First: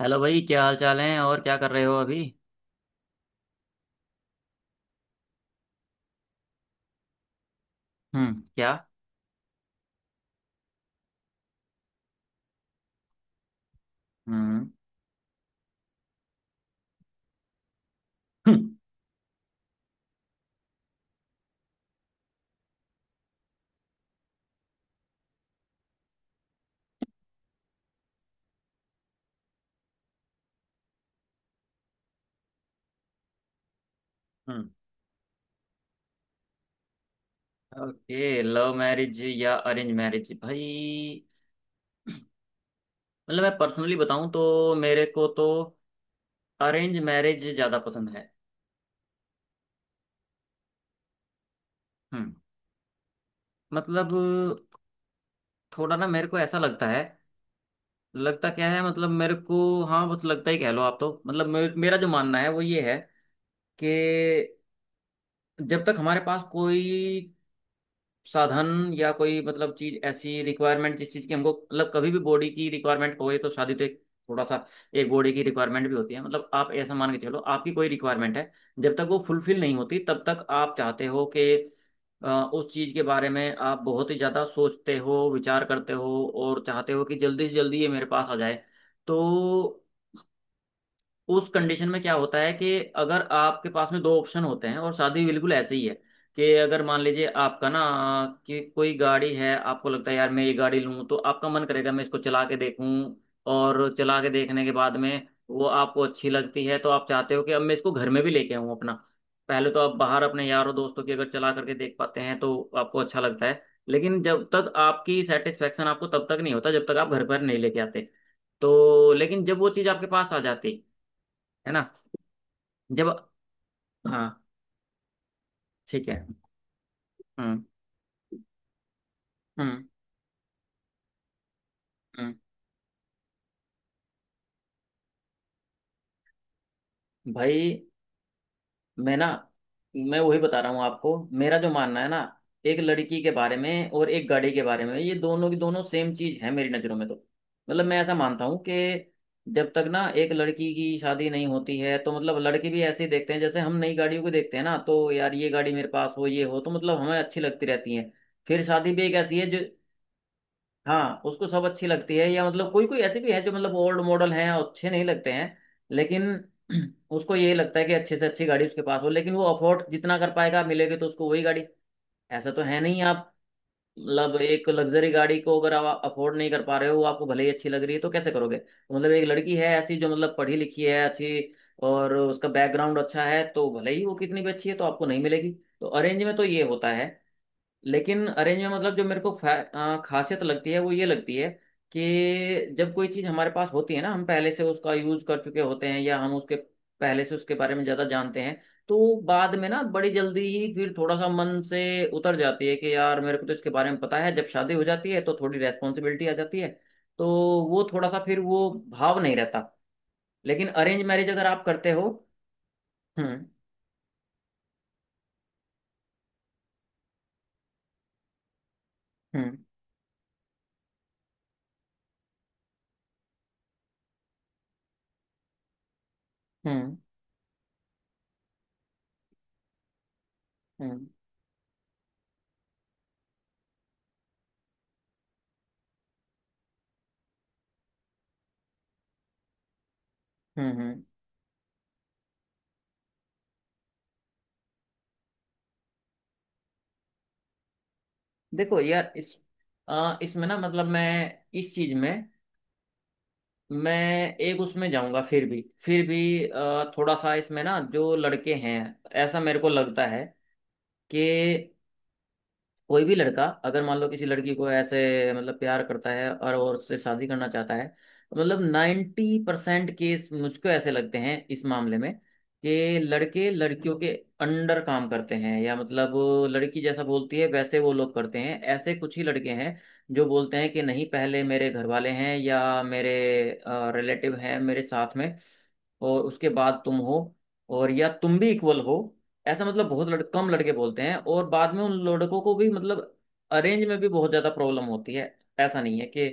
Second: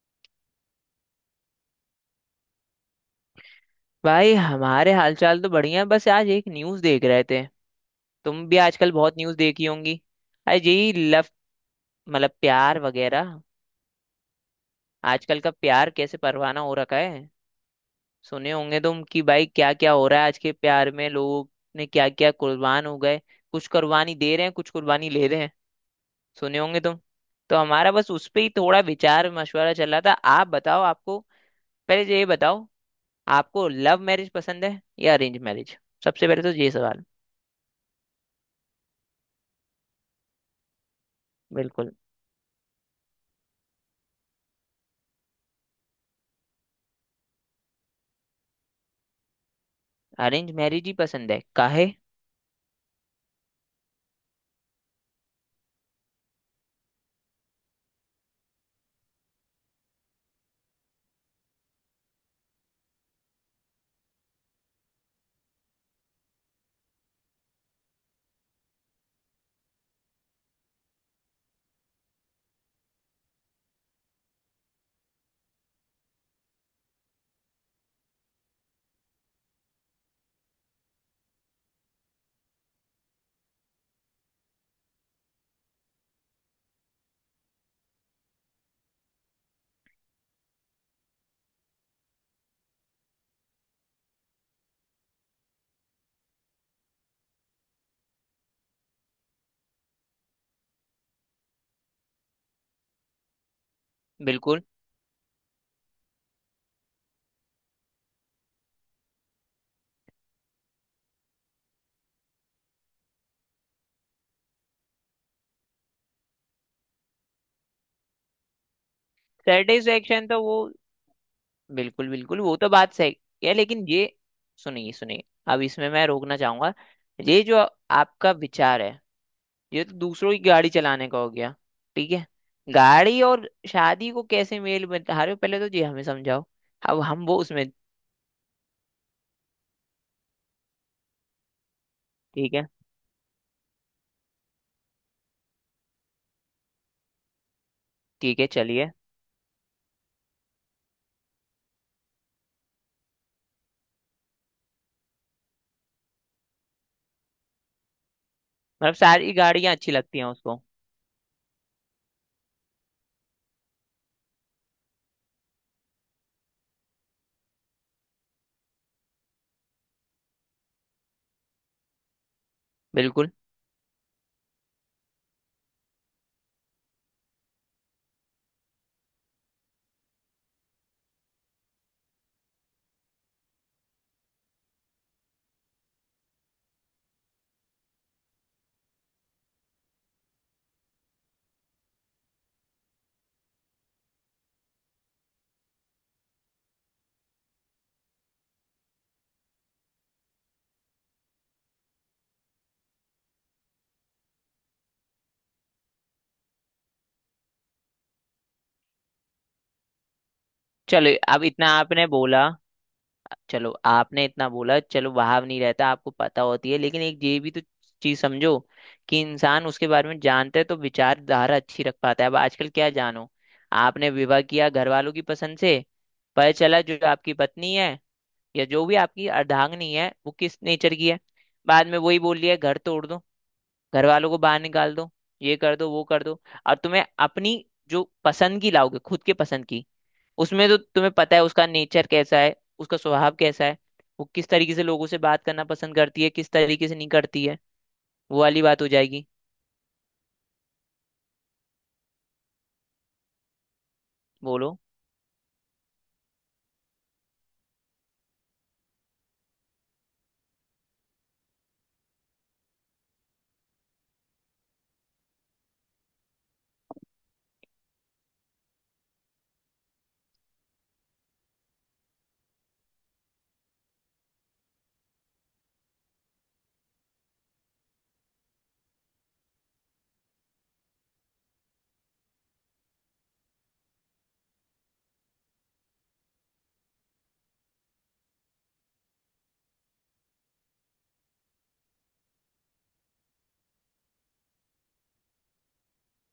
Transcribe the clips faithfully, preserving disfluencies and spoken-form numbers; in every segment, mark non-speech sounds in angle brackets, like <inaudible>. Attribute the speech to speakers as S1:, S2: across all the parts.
S1: Hello भाई क्या हाल चाल है? और क्या कर रहे हो अभी?
S2: भाई हमारे हालचाल तो बढ़िया है, बस आज एक न्यूज़ देख रहे थे।
S1: हम्म।
S2: तुम भी
S1: क्या?
S2: आजकल बहुत न्यूज़ देखी होंगी। आज यही लव, मतलब प्यार वगैरह।
S1: हम्म।
S2: आजकल का प्यार कैसे परवाना हो रखा है। सुने
S1: हम्म।
S2: होंगे तुम कि भाई क्या क्या हो रहा है, आज के प्यार में लोग ने क्या क्या कुर्बान हो गए। कुछ कुर्बानी दे रहे हैं, कुछ कुर्बानी ले रहे हैं। सुने होंगे तुम। तो हमारा बस उस पे ही थोड़ा विचार मशवरा चल रहा था। आप बताओ, आपको पहले तो ये बताओ, आपको लव मैरिज पसंद है या अरेंज मैरिज? सबसे पहले तो ये सवाल।
S1: ओके, लव मैरिज या अरेंज मैरिज भाई?
S2: बिल्कुल।
S1: मतलब मैं पर्सनली बताऊं तो मेरे को तो अरेंज मैरिज ज़्यादा पसंद है।
S2: अरेंज मैरिज ही पसंद है? काहे?
S1: हम्म। मतलब थोड़ा ना मेरे को ऐसा लगता है। लगता क्या है मतलब मेरे को, हाँ बस लगता ही कह लो आप तो। मतलब मे- मेरा जो मानना है वो ये है कि जब तक हमारे पास कोई साधन या कोई मतलब चीज ऐसी रिक्वायरमेंट, जिस चीज की हमको मतलब कभी भी बॉडी की रिक्वायरमेंट होए, तो शादी तो एक थोड़ा सा एक बॉडी की रिक्वायरमेंट भी होती है। मतलब आप ऐसा मान के चलो आपकी कोई रिक्वायरमेंट है। जब तक वो फुलफिल नहीं होती तब तक आप चाहते हो कि अ, उस चीज के बारे में आप बहुत ही ज्यादा सोचते हो, विचार करते हो, और चाहते हो कि जल्दी से जल्दी ये मेरे पास आ जाए। तो उस कंडीशन में क्या होता है कि अगर आपके पास में दो ऑप्शन होते हैं, और शादी भी बिल्कुल ऐसे ही है कि अगर मान लीजिए आपका ना कि कोई गाड़ी है, आपको लगता है यार मैं ये गाड़ी लूं, तो आपका मन करेगा मैं इसको चला के देखूं। और चला के
S2: बिल्कुल।
S1: देखने के बाद में वो आपको अच्छी लगती है तो आप चाहते हो कि अब मैं इसको घर में भी लेके आऊं अपना। पहले तो आप बाहर अपने यारों दोस्तों की अगर चला करके देख पाते हैं तो आपको अच्छा लगता है। लेकिन जब तक आपकी सेटिस्फेक्शन, आपको तब तक नहीं होता जब तक आप घर पर नहीं लेके आते। तो लेकिन जब वो चीज़ आपके
S2: सेटिस्फेक्शन
S1: पास आ
S2: तो वो।
S1: जाती है ना,
S2: बिल्कुल बिल्कुल, वो तो बात
S1: जब,
S2: सही है, लेकिन ये
S1: हाँ।
S2: सुनिए सुनिए, अब इसमें मैं
S1: ठीक है।
S2: रोकना चाहूंगा। ये जो
S1: हम्म।
S2: आपका विचार है,
S1: हम्म।
S2: ये तो दूसरों की गाड़ी चलाने का हो गया। ठीक है।
S1: हम्म।
S2: गाड़ी और शादी को कैसे मेल बता रहे हो, पहले तो ये हमें समझाओ। अब हम वो
S1: भाई
S2: उसमें।
S1: मैं ना, मैं वही बता रहा हूँ आपको, मेरा जो मानना है ना।
S2: ठीक है।
S1: एक लड़की के बारे में और एक गाड़ी के बारे में, ये दोनों की दोनों सेम चीज है मेरी नज़रों में। तो मतलब मैं ऐसा
S2: ठीक
S1: मानता
S2: है
S1: हूँ
S2: चलिए।
S1: कि जब तक ना एक लड़की की शादी नहीं होती है, तो मतलब लड़के भी ऐसे ही देखते हैं जैसे हम नई गाड़ियों को देखते हैं ना, तो यार ये गाड़ी मेरे पास हो, ये हो, तो मतलब हमें अच्छी लगती रहती है। फिर शादी
S2: मतलब
S1: भी एक
S2: सारी
S1: ऐसी है जो,
S2: गाड़ियां अच्छी लगती हैं उसको?
S1: हाँ उसको सब अच्छी लगती है, या मतलब कोई कोई ऐसे भी है जो मतलब ओल्ड मॉडल हैं और अच्छे नहीं लगते हैं। लेकिन <clears throat> उसको यही लगता है कि अच्छे से अच्छी गाड़ी उसके पास हो, लेकिन वो अफोर्ड जितना कर पाएगा मिलेगी तो उसको वही गाड़ी। ऐसा तो है नहीं आप।
S2: बिल्कुल।
S1: मतलब एक लग्जरी गाड़ी को अगर आप अफोर्ड नहीं कर पा रहे हो, वो आपको भले ही अच्छी लग रही है, तो कैसे करोगे। तो मतलब एक लड़की है ऐसी जो मतलब पढ़ी लिखी है, अच्छी, और उसका बैकग्राउंड अच्छा है, तो भले ही वो कितनी भी अच्छी है तो आपको नहीं मिलेगी। तो अरेंज में तो ये होता है। लेकिन अरेंज में मतलब जो मेरे को फै- अ, खासियत लगती है वो ये लगती है कि जब कोई चीज़ हमारे पास होती है ना, हम पहले से उसका यूज़ कर चुके होते हैं, या हम उसके पहले से उसके बारे में ज़्यादा जानते हैं, तो बाद में ना बड़ी जल्दी ही फिर थोड़ा सा मन से उतर जाती है कि यार मेरे को तो इसके बारे में पता है। जब शादी हो जाती है तो थोड़ी रेस्पॉन्सिबिलिटी आ जाती है, तो वो थोड़ा सा फिर वो भाव नहीं रहता। लेकिन अरेंज
S2: चलो
S1: मैरिज
S2: अब
S1: अगर आप
S2: इतना
S1: करते
S2: आपने
S1: हो।
S2: बोला,
S1: हम्म।
S2: चलो आपने इतना बोला, चलो भाव नहीं रहता, आपको पता होती है, लेकिन एक ये भी तो चीज समझो कि
S1: हम्म।
S2: इंसान उसके बारे में जानता है तो विचारधारा अच्छी रख पाता है। अब आजकल क्या जानो, आपने विवाह किया घर वालों की पसंद से, पता चला
S1: हम्म।
S2: जो आपकी पत्नी है या जो भी आपकी अर्धांगिनी है वो किस नेचर
S1: हम्म।
S2: की है। बाद में वही बोल लिया, घर तोड़ दो, घर वालों को बाहर निकाल दो, ये कर दो वो कर दो। और तुम्हें अपनी जो पसंद की लाओगे, खुद के पसंद की, उसमें
S1: हम्म।
S2: तो
S1: हम्म।
S2: तुम्हें पता है उसका नेचर कैसा है, उसका स्वभाव कैसा है, वो किस तरीके से लोगों से बात करना पसंद करती है, किस तरीके से नहीं करती है। वो वाली
S1: देखो
S2: बात हो
S1: यार
S2: जाएगी।
S1: इस, अ, इसमें ना मतलब मैं इस चीज में, मैं एक
S2: बोलो।
S1: उसमें जाऊंगा। फिर भी फिर भी अ, थोड़ा सा इसमें ना जो लड़के हैं, ऐसा मेरे को लगता है कि कोई भी लड़का अगर मान लो किसी लड़की को ऐसे मतलब प्यार करता है और वो उससे शादी करना चाहता है, मतलब नाइन्टी परसेंट केस मुझको ऐसे लगते हैं इस मामले में कि लड़के लड़कियों के अंडर काम करते हैं, या मतलब लड़की जैसा बोलती है वैसे वो लोग करते हैं। ऐसे कुछ ही लड़के हैं जो बोलते हैं कि नहीं, पहले मेरे घर वाले हैं या मेरे रिलेटिव हैं मेरे साथ में, और उसके बाद तुम हो, और या तुम भी इक्वल हो। ऐसा मतलब बहुत लड़, कम लड़के बोलते हैं। और बाद में उन लड़कों को भी मतलब अरेंज में भी बहुत ज्यादा प्रॉब्लम होती है। ऐसा नहीं है कि,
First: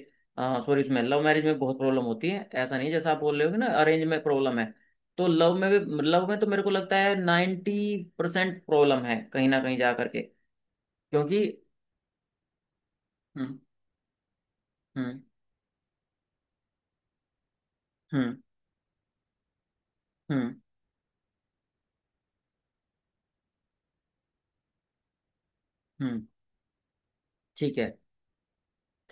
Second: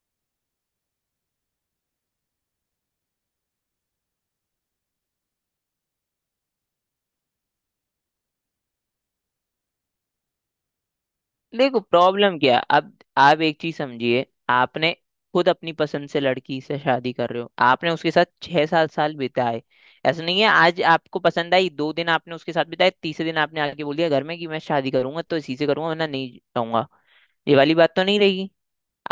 S1: सॉरी, इसमें लव मैरिज में बहुत प्रॉब्लम होती है, ऐसा नहीं है जैसा आप बोल रहे हो कि ना अरेंज में प्रॉब्लम है। तो लव में भी, लव में तो मेरे को लगता है नाइन्टी परसेंट प्रॉब्लम है कहीं ना कहीं जा करके, क्योंकि।
S2: देखो प्रॉब्लम क्या है? अब आप
S1: हम्म।
S2: एक चीज समझिए। आपने
S1: हम्म।
S2: खुद अपनी पसंद से लड़की से शादी कर रहे हो, आपने उसके साथ
S1: हम्म।
S2: छह सात साल बिताए। ऐसा नहीं है
S1: हम्म।
S2: आज आपको पसंद आई, दो दिन आपने उसके साथ बिताए, तीसरे दिन आपने आके बोल दिया घर में कि मैं शादी करूंगा तो इसी से करूंगा, वरना
S1: हम्म।
S2: नहीं रहूंगा। ये वाली
S1: ठीक
S2: बात
S1: है।
S2: तो नहीं रहेगी।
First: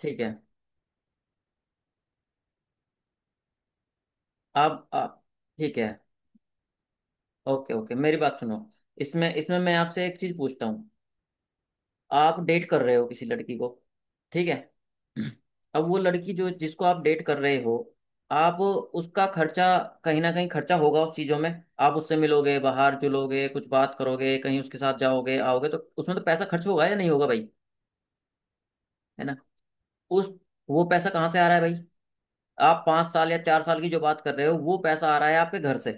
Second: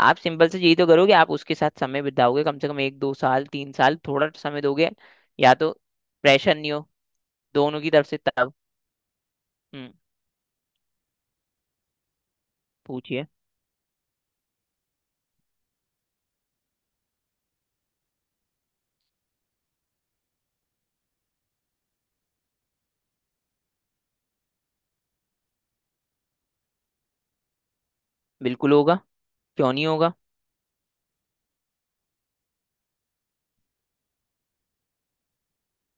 S2: आप
S1: है।
S2: सिंपल से यही तो करोगे, आप उसके साथ समय बिताओगे, कम से कम एक दो साल तीन साल थोड़ा समय
S1: आप,
S2: दोगे,
S1: आप।
S2: या तो
S1: ठीक है।
S2: प्रेशर नहीं हो
S1: ओके
S2: दोनों की
S1: ओके,
S2: तरफ
S1: मेरी
S2: से
S1: बात
S2: तब।
S1: सुनो। इसमें इसमें मैं
S2: हम्म।
S1: आपसे एक चीज पूछता हूँ। आप डेट कर रहे हो
S2: पूछिए।
S1: किसी लड़की को? ठीक है। अब वो लड़की जो, जिसको आप डेट कर रहे हो, आप उसका खर्चा, कहीं ना कहीं खर्चा होगा उस चीज़ों में। आप उससे मिलोगे, बाहर जुलोगे, कुछ बात करोगे, कहीं उसके साथ जाओगे आओगे, तो उसमें तो पैसा खर्च होगा या नहीं होगा भाई?
S2: बिल्कुल होगा,
S1: है ना?
S2: क्यों नहीं होगा।
S1: उस, वो पैसा कहाँ से आ रहा है भाई? आप पाँच साल या चार साल की जो बात कर रहे हो, वो पैसा आ रहा है आपके घर से।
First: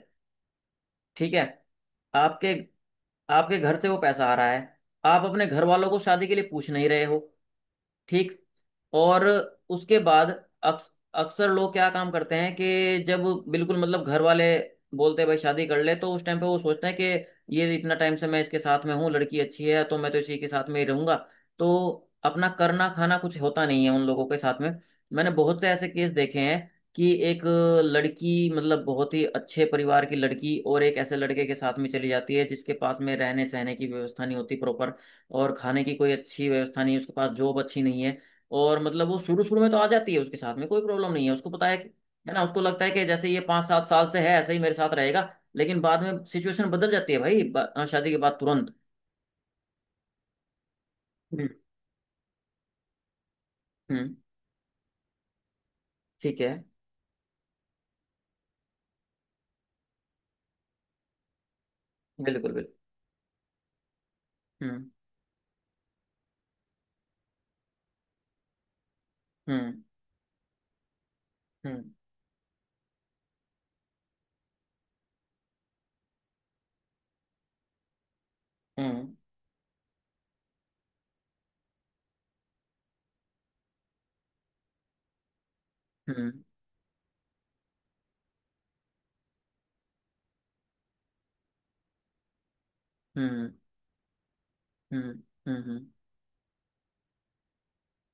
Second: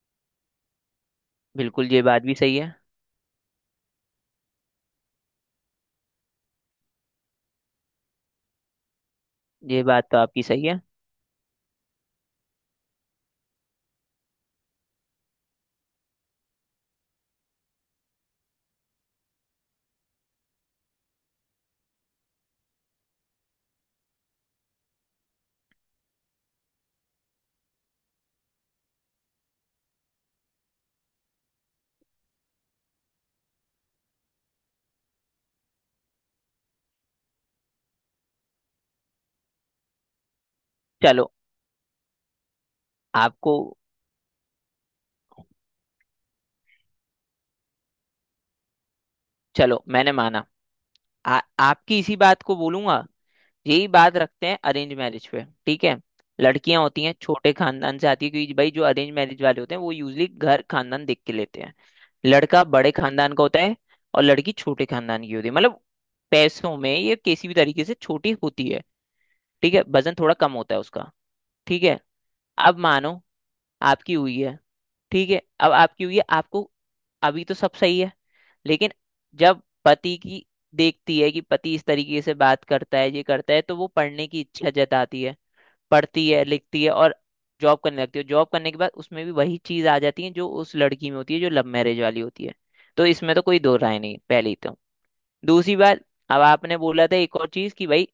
S1: ठीक है।
S2: बिल्कुल, ये बात भी
S1: आपके
S2: सही है।
S1: आपके घर से वो पैसा आ रहा है। आप अपने घर वालों को शादी के लिए पूछ नहीं रहे हो। ठीक। और
S2: ये
S1: उसके
S2: बात तो
S1: बाद
S2: आपकी सही है।
S1: अक्स, अक्सर लोग क्या काम करते हैं कि जब, बिल्कुल, मतलब घर वाले बोलते हैं भाई शादी कर ले, तो उस टाइम पे वो सोचते हैं कि ये इतना टाइम से मैं इसके साथ में हूँ, लड़की अच्छी है, तो मैं तो इसी के साथ में ही रहूंगा। तो अपना करना खाना कुछ होता नहीं है उन लोगों के साथ में। मैंने बहुत से ऐसे केस देखे हैं कि एक लड़की, मतलब बहुत ही अच्छे परिवार की लड़की, और एक ऐसे लड़के के साथ में चली जाती है जिसके पास में रहने सहने की व्यवस्था नहीं होती प्रॉपर, और खाने की कोई अच्छी व्यवस्था नहीं है, उसके पास जॉब अच्छी नहीं है। और मतलब वो शुरू शुरू में तो आ जाती है उसके साथ में, कोई प्रॉब्लम नहीं
S2: चलो
S1: है, उसको पता है कि, है ना, उसको लगता है कि जैसे ये
S2: आपको,
S1: पाँच सात साल से है ऐसे ही मेरे साथ रहेगा। लेकिन बाद में सिचुएशन बदल जाती है भाई, बा- अ, शादी के बाद तुरंत।
S2: चलो मैंने माना, आ,
S1: हम्म।
S2: आपकी इसी बात को बोलूंगा, यही
S1: हम्म।
S2: बात रखते हैं अरेंज मैरिज पे, ठीक है।
S1: ठीक है।
S2: लड़कियां होती हैं छोटे खानदान से आती है, क्योंकि भाई जो अरेंज मैरिज वाले होते हैं वो यूजली घर खानदान देख के लेते हैं।
S1: बिल्कुल
S2: लड़का
S1: बिल्कुल।
S2: बड़े खानदान का होता है और लड़की छोटे
S1: हम्म।
S2: खानदान की होती है, मतलब पैसों में ये किसी भी तरीके से छोटी होती है। ठीक
S1: हम्म।
S2: है, वजन थोड़ा कम होता है उसका।
S1: हम्म।
S2: ठीक है, अब मानो आपकी हुई है। ठीक है, अब आपकी हुई है, आपको अभी तो सब सही है, लेकिन
S1: हम्म।
S2: जब पति की देखती है कि पति इस तरीके से बात करता है, ये करता है, तो वो पढ़ने की इच्छा जताती है, पढ़ती
S1: हम्म।
S2: है, लिखती है और जॉब करने लगती है। जॉब करने के बाद उसमें भी वही चीज आ जाती है जो उस लड़की में होती है जो लव मैरिज वाली होती है। तो इसमें तो
S1: हम्म।
S2: कोई दो राय नहीं है, पहली तो।
S1: हम्म। हम्म।
S2: दूसरी
S1: हम्म।
S2: बात, अब आपने बोला था एक और चीज कि भाई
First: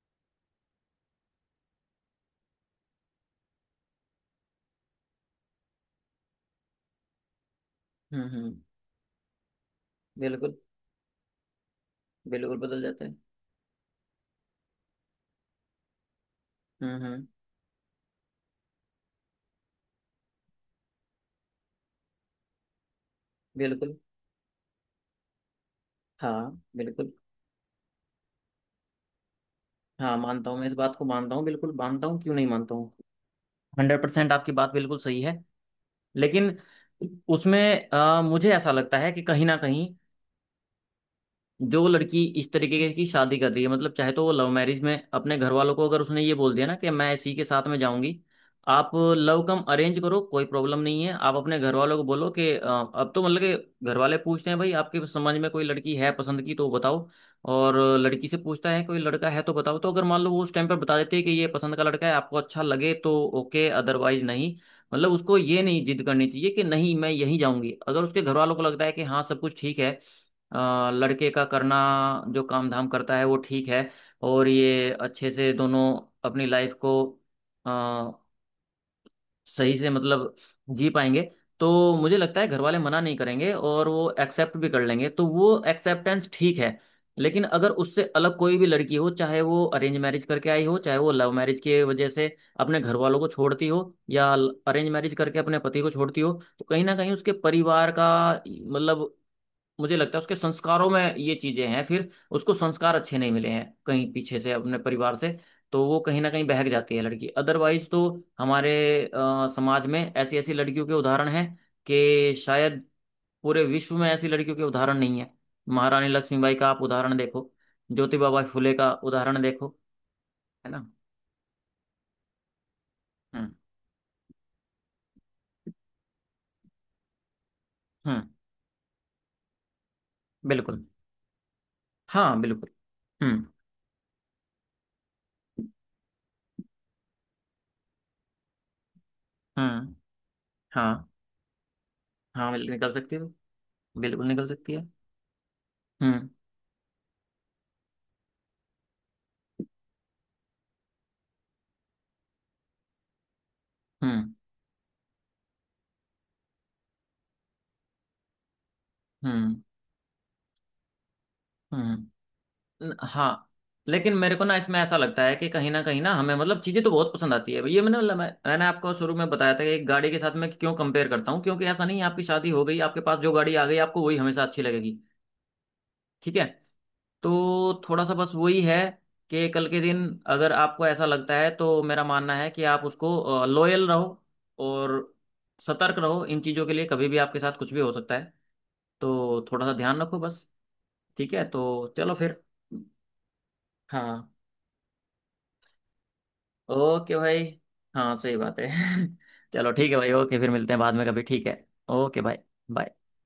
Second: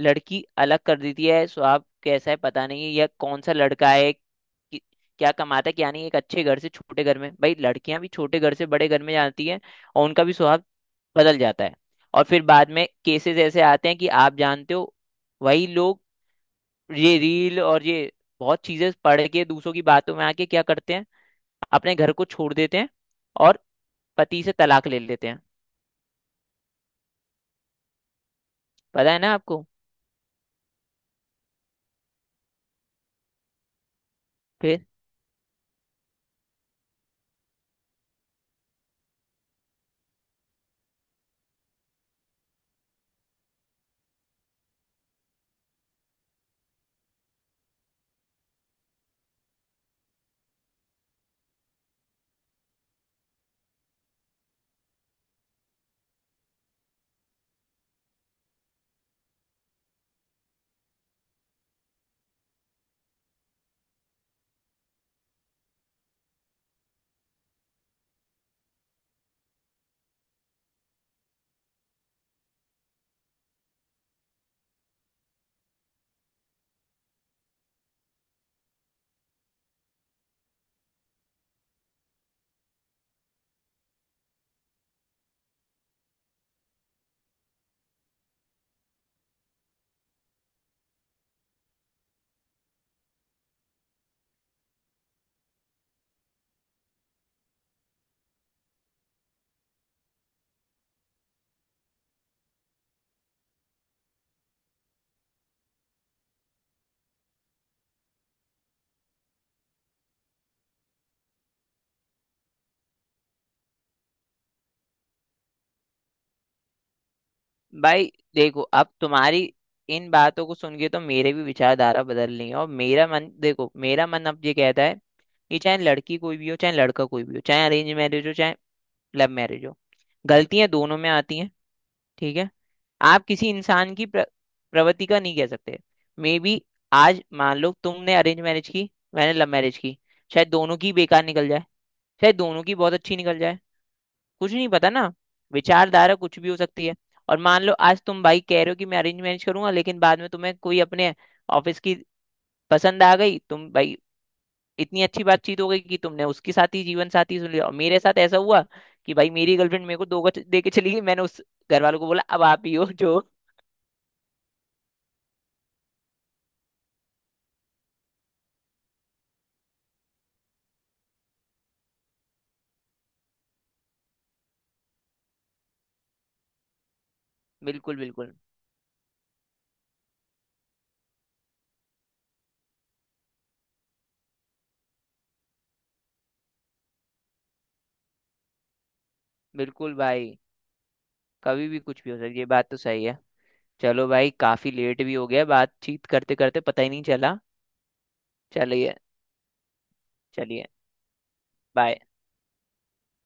S2: लड़की अलग कर देती है, स्वभाव कैसा है पता नहीं है, या कौन सा लड़का है, कि- क्या कमाता है क्या नहीं, एक अच्छे घर से छोटे घर में। भाई लड़कियां भी
S1: हम्म।
S2: छोटे घर
S1: हम्म।
S2: से बड़े घर में जाती हैं और उनका भी
S1: बिल्कुल,
S2: स्वभाव बदल जाता है, और फिर
S1: बिल्कुल
S2: बाद
S1: बदल
S2: में
S1: जाते हैं।
S2: केसेस ऐसे आते हैं कि आप जानते हो, वही लोग
S1: हम्म।
S2: ये
S1: हम्म।
S2: रील और ये बहुत चीजें पढ़ के, दूसरों की बातों में आके क्या करते हैं, अपने घर को छोड़ देते हैं और
S1: बिल्कुल।
S2: पति से तलाक ले लेते हैं।
S1: हाँ बिल्कुल।
S2: पता है ना आपको?
S1: हाँ, मानता हूँ मैं इस बात को, मानता हूँ, बिल्कुल मानता हूँ, क्यों नहीं मानता हूँ। हंड्रेड परसेंट आपकी बात
S2: फिर
S1: बिल्कुल सही है। लेकिन उसमें अ, मुझे ऐसा लगता है कि कहीं ना कहीं जो लड़की इस तरीके की शादी कर रही है, मतलब चाहे तो वो लव मैरिज में अपने घर वालों को अगर उसने ये बोल दिया ना कि मैं इसी के साथ में जाऊंगी। आप लव कम अरेंज करो, कोई प्रॉब्लम नहीं है, आप अपने घर वालों को बोलो कि अ, अब तो मतलब कि घर वाले पूछते हैं भाई आपके समझ में कोई लड़की है पसंद की तो बताओ, और लड़की से पूछता है कोई लड़का है तो बताओ। तो अगर मान लो वो उस टाइम पर बता देते हैं कि ये पसंद का लड़का है, आपको अच्छा लगे तो ओके, अदरवाइज नहीं। मतलब उसको ये नहीं जिद करनी चाहिए कि नहीं मैं यहीं जाऊंगी। अगर उसके घर वालों को लगता है कि हाँ सब कुछ ठीक है, अ, लड़के का करना जो काम धाम करता है वो ठीक है, और ये अच्छे से दोनों अपनी लाइफ को अ, सही से मतलब जी पाएंगे, तो मुझे लगता है घर वाले मना नहीं करेंगे और वो एक्सेप्ट भी कर लेंगे, तो वो एक्सेप्टेंस ठीक है। लेकिन अगर उससे अलग कोई भी लड़की हो, चाहे वो अरेंज मैरिज करके आई हो, चाहे वो लव मैरिज की वजह से अपने घर वालों को छोड़ती हो, या अरेंज मैरिज करके अपने पति को छोड़ती हो, तो कहीं ना कहीं उसके परिवार का मतलब, मुझे लगता है उसके संस्कारों में ये चीजें हैं, फिर उसको संस्कार अच्छे नहीं मिले हैं कहीं पीछे से अपने परिवार से, तो वो कहीं ना कहीं बहक जाती है लड़की। अदरवाइज तो हमारे अ, समाज में ऐसी ऐसी लड़कियों के उदाहरण हैं कि शायद पूरे विश्व में ऐसी लड़कियों के उदाहरण नहीं है। महारानी लक्ष्मीबाई का आप उदाहरण देखो,
S2: भाई
S1: ज्योतिबा बाई
S2: देखो,
S1: फुले
S2: अब
S1: का उदाहरण
S2: तुम्हारी
S1: देखो।
S2: इन बातों को
S1: है
S2: सुन
S1: ना?
S2: के तो मेरे भी विचारधारा बदल रही है, और मेरा मन
S1: हम्म।
S2: देखो, मेरा मन अब ये कहता है कि चाहे लड़की कोई भी हो, चाहे लड़का कोई भी हो, चाहे अरेंज मैरिज
S1: हम्म।
S2: हो चाहे लव मैरिज हो, गलतियां
S1: बिल्कुल।
S2: दोनों में आती हैं।
S1: हाँ
S2: ठीक है।
S1: बिल्कुल।
S2: आप
S1: हम्म।
S2: किसी इंसान की प्र, प्रवृत्ति का नहीं कह सकते। मे बी आज मान लो तुमने अरेंज मैरिज की, मैंने लव मैरिज
S1: हम्म।
S2: की, शायद दोनों की
S1: हाँ।
S2: बेकार निकल जाए, शायद
S1: हाँ
S2: दोनों
S1: बिल्कुल
S2: की
S1: निकल
S2: बहुत
S1: सकती
S2: अच्छी
S1: है,
S2: निकल जाए।
S1: बिल्कुल निकल
S2: कुछ नहीं
S1: सकती है।
S2: पता ना, विचारधारा
S1: हम्म।
S2: कुछ भी हो सकती है। और मान लो आज तुम भाई कह रहे हो कि मैं अरेंज मैरिज करूंगा, लेकिन बाद में तुम्हें कोई अपने ऑफिस की पसंद आ गई, तुम भाई
S1: हम्म।
S2: इतनी अच्छी बातचीत हो गई कि तुमने उसके साथ ही जीवन साथी सुन लिया, और मेरे साथ ऐसा हुआ कि भाई मेरी
S1: हम्म।
S2: गर्लफ्रेंड मेरे को दो गज दे के चली गई, मैंने उस घर वालों
S1: हम्म।
S2: को बोला अब आप ही हो
S1: न-
S2: जो।
S1: हाँ, लेकिन मेरे को ना इसमें ऐसा लगता है कि कहीं ना कहीं ना, हमें मतलब चीजें तो बहुत पसंद आती है, ये मैंने मतलब मैं- मैंने आपको शुरू में बताया था कि एक गाड़ी के साथ मैं क्यों कंपेयर करता हूँ, क्योंकि ऐसा नहीं है आपकी शादी हो गई, आपके पास जो गाड़ी आ गई, आपको वही हमेशा अच्छी लगेगी। ठीक है। तो
S2: बिल्कुल
S1: थोड़ा सा बस
S2: बिल्कुल।
S1: वही है कि कल के दिन अगर आपको ऐसा लगता है, तो मेरा मानना है कि आप उसको लॉयल रहो और सतर्क रहो इन चीजों के लिए, कभी भी आपके साथ कुछ भी हो सकता है, तो थोड़ा सा
S2: बिल्कुल
S1: ध्यान रखो
S2: भाई।
S1: बस। ठीक है,
S2: कभी भी
S1: तो
S2: कुछ भी
S1: चलो
S2: हो सकता है,
S1: फिर।
S2: ये बात तो सही है। चलो
S1: हाँ।
S2: भाई, काफी लेट भी हो गया, बातचीत करते करते पता ही नहीं
S1: ओके
S2: चला।
S1: भाई। हाँ, सही बात है।
S2: चलिए।
S1: <laughs> चलो ठीक है भाई, ओके, फिर
S2: चलिए।
S1: मिलते हैं बाद में कभी, ठीक है।
S2: बाय।
S1: ओके भाई। बाय।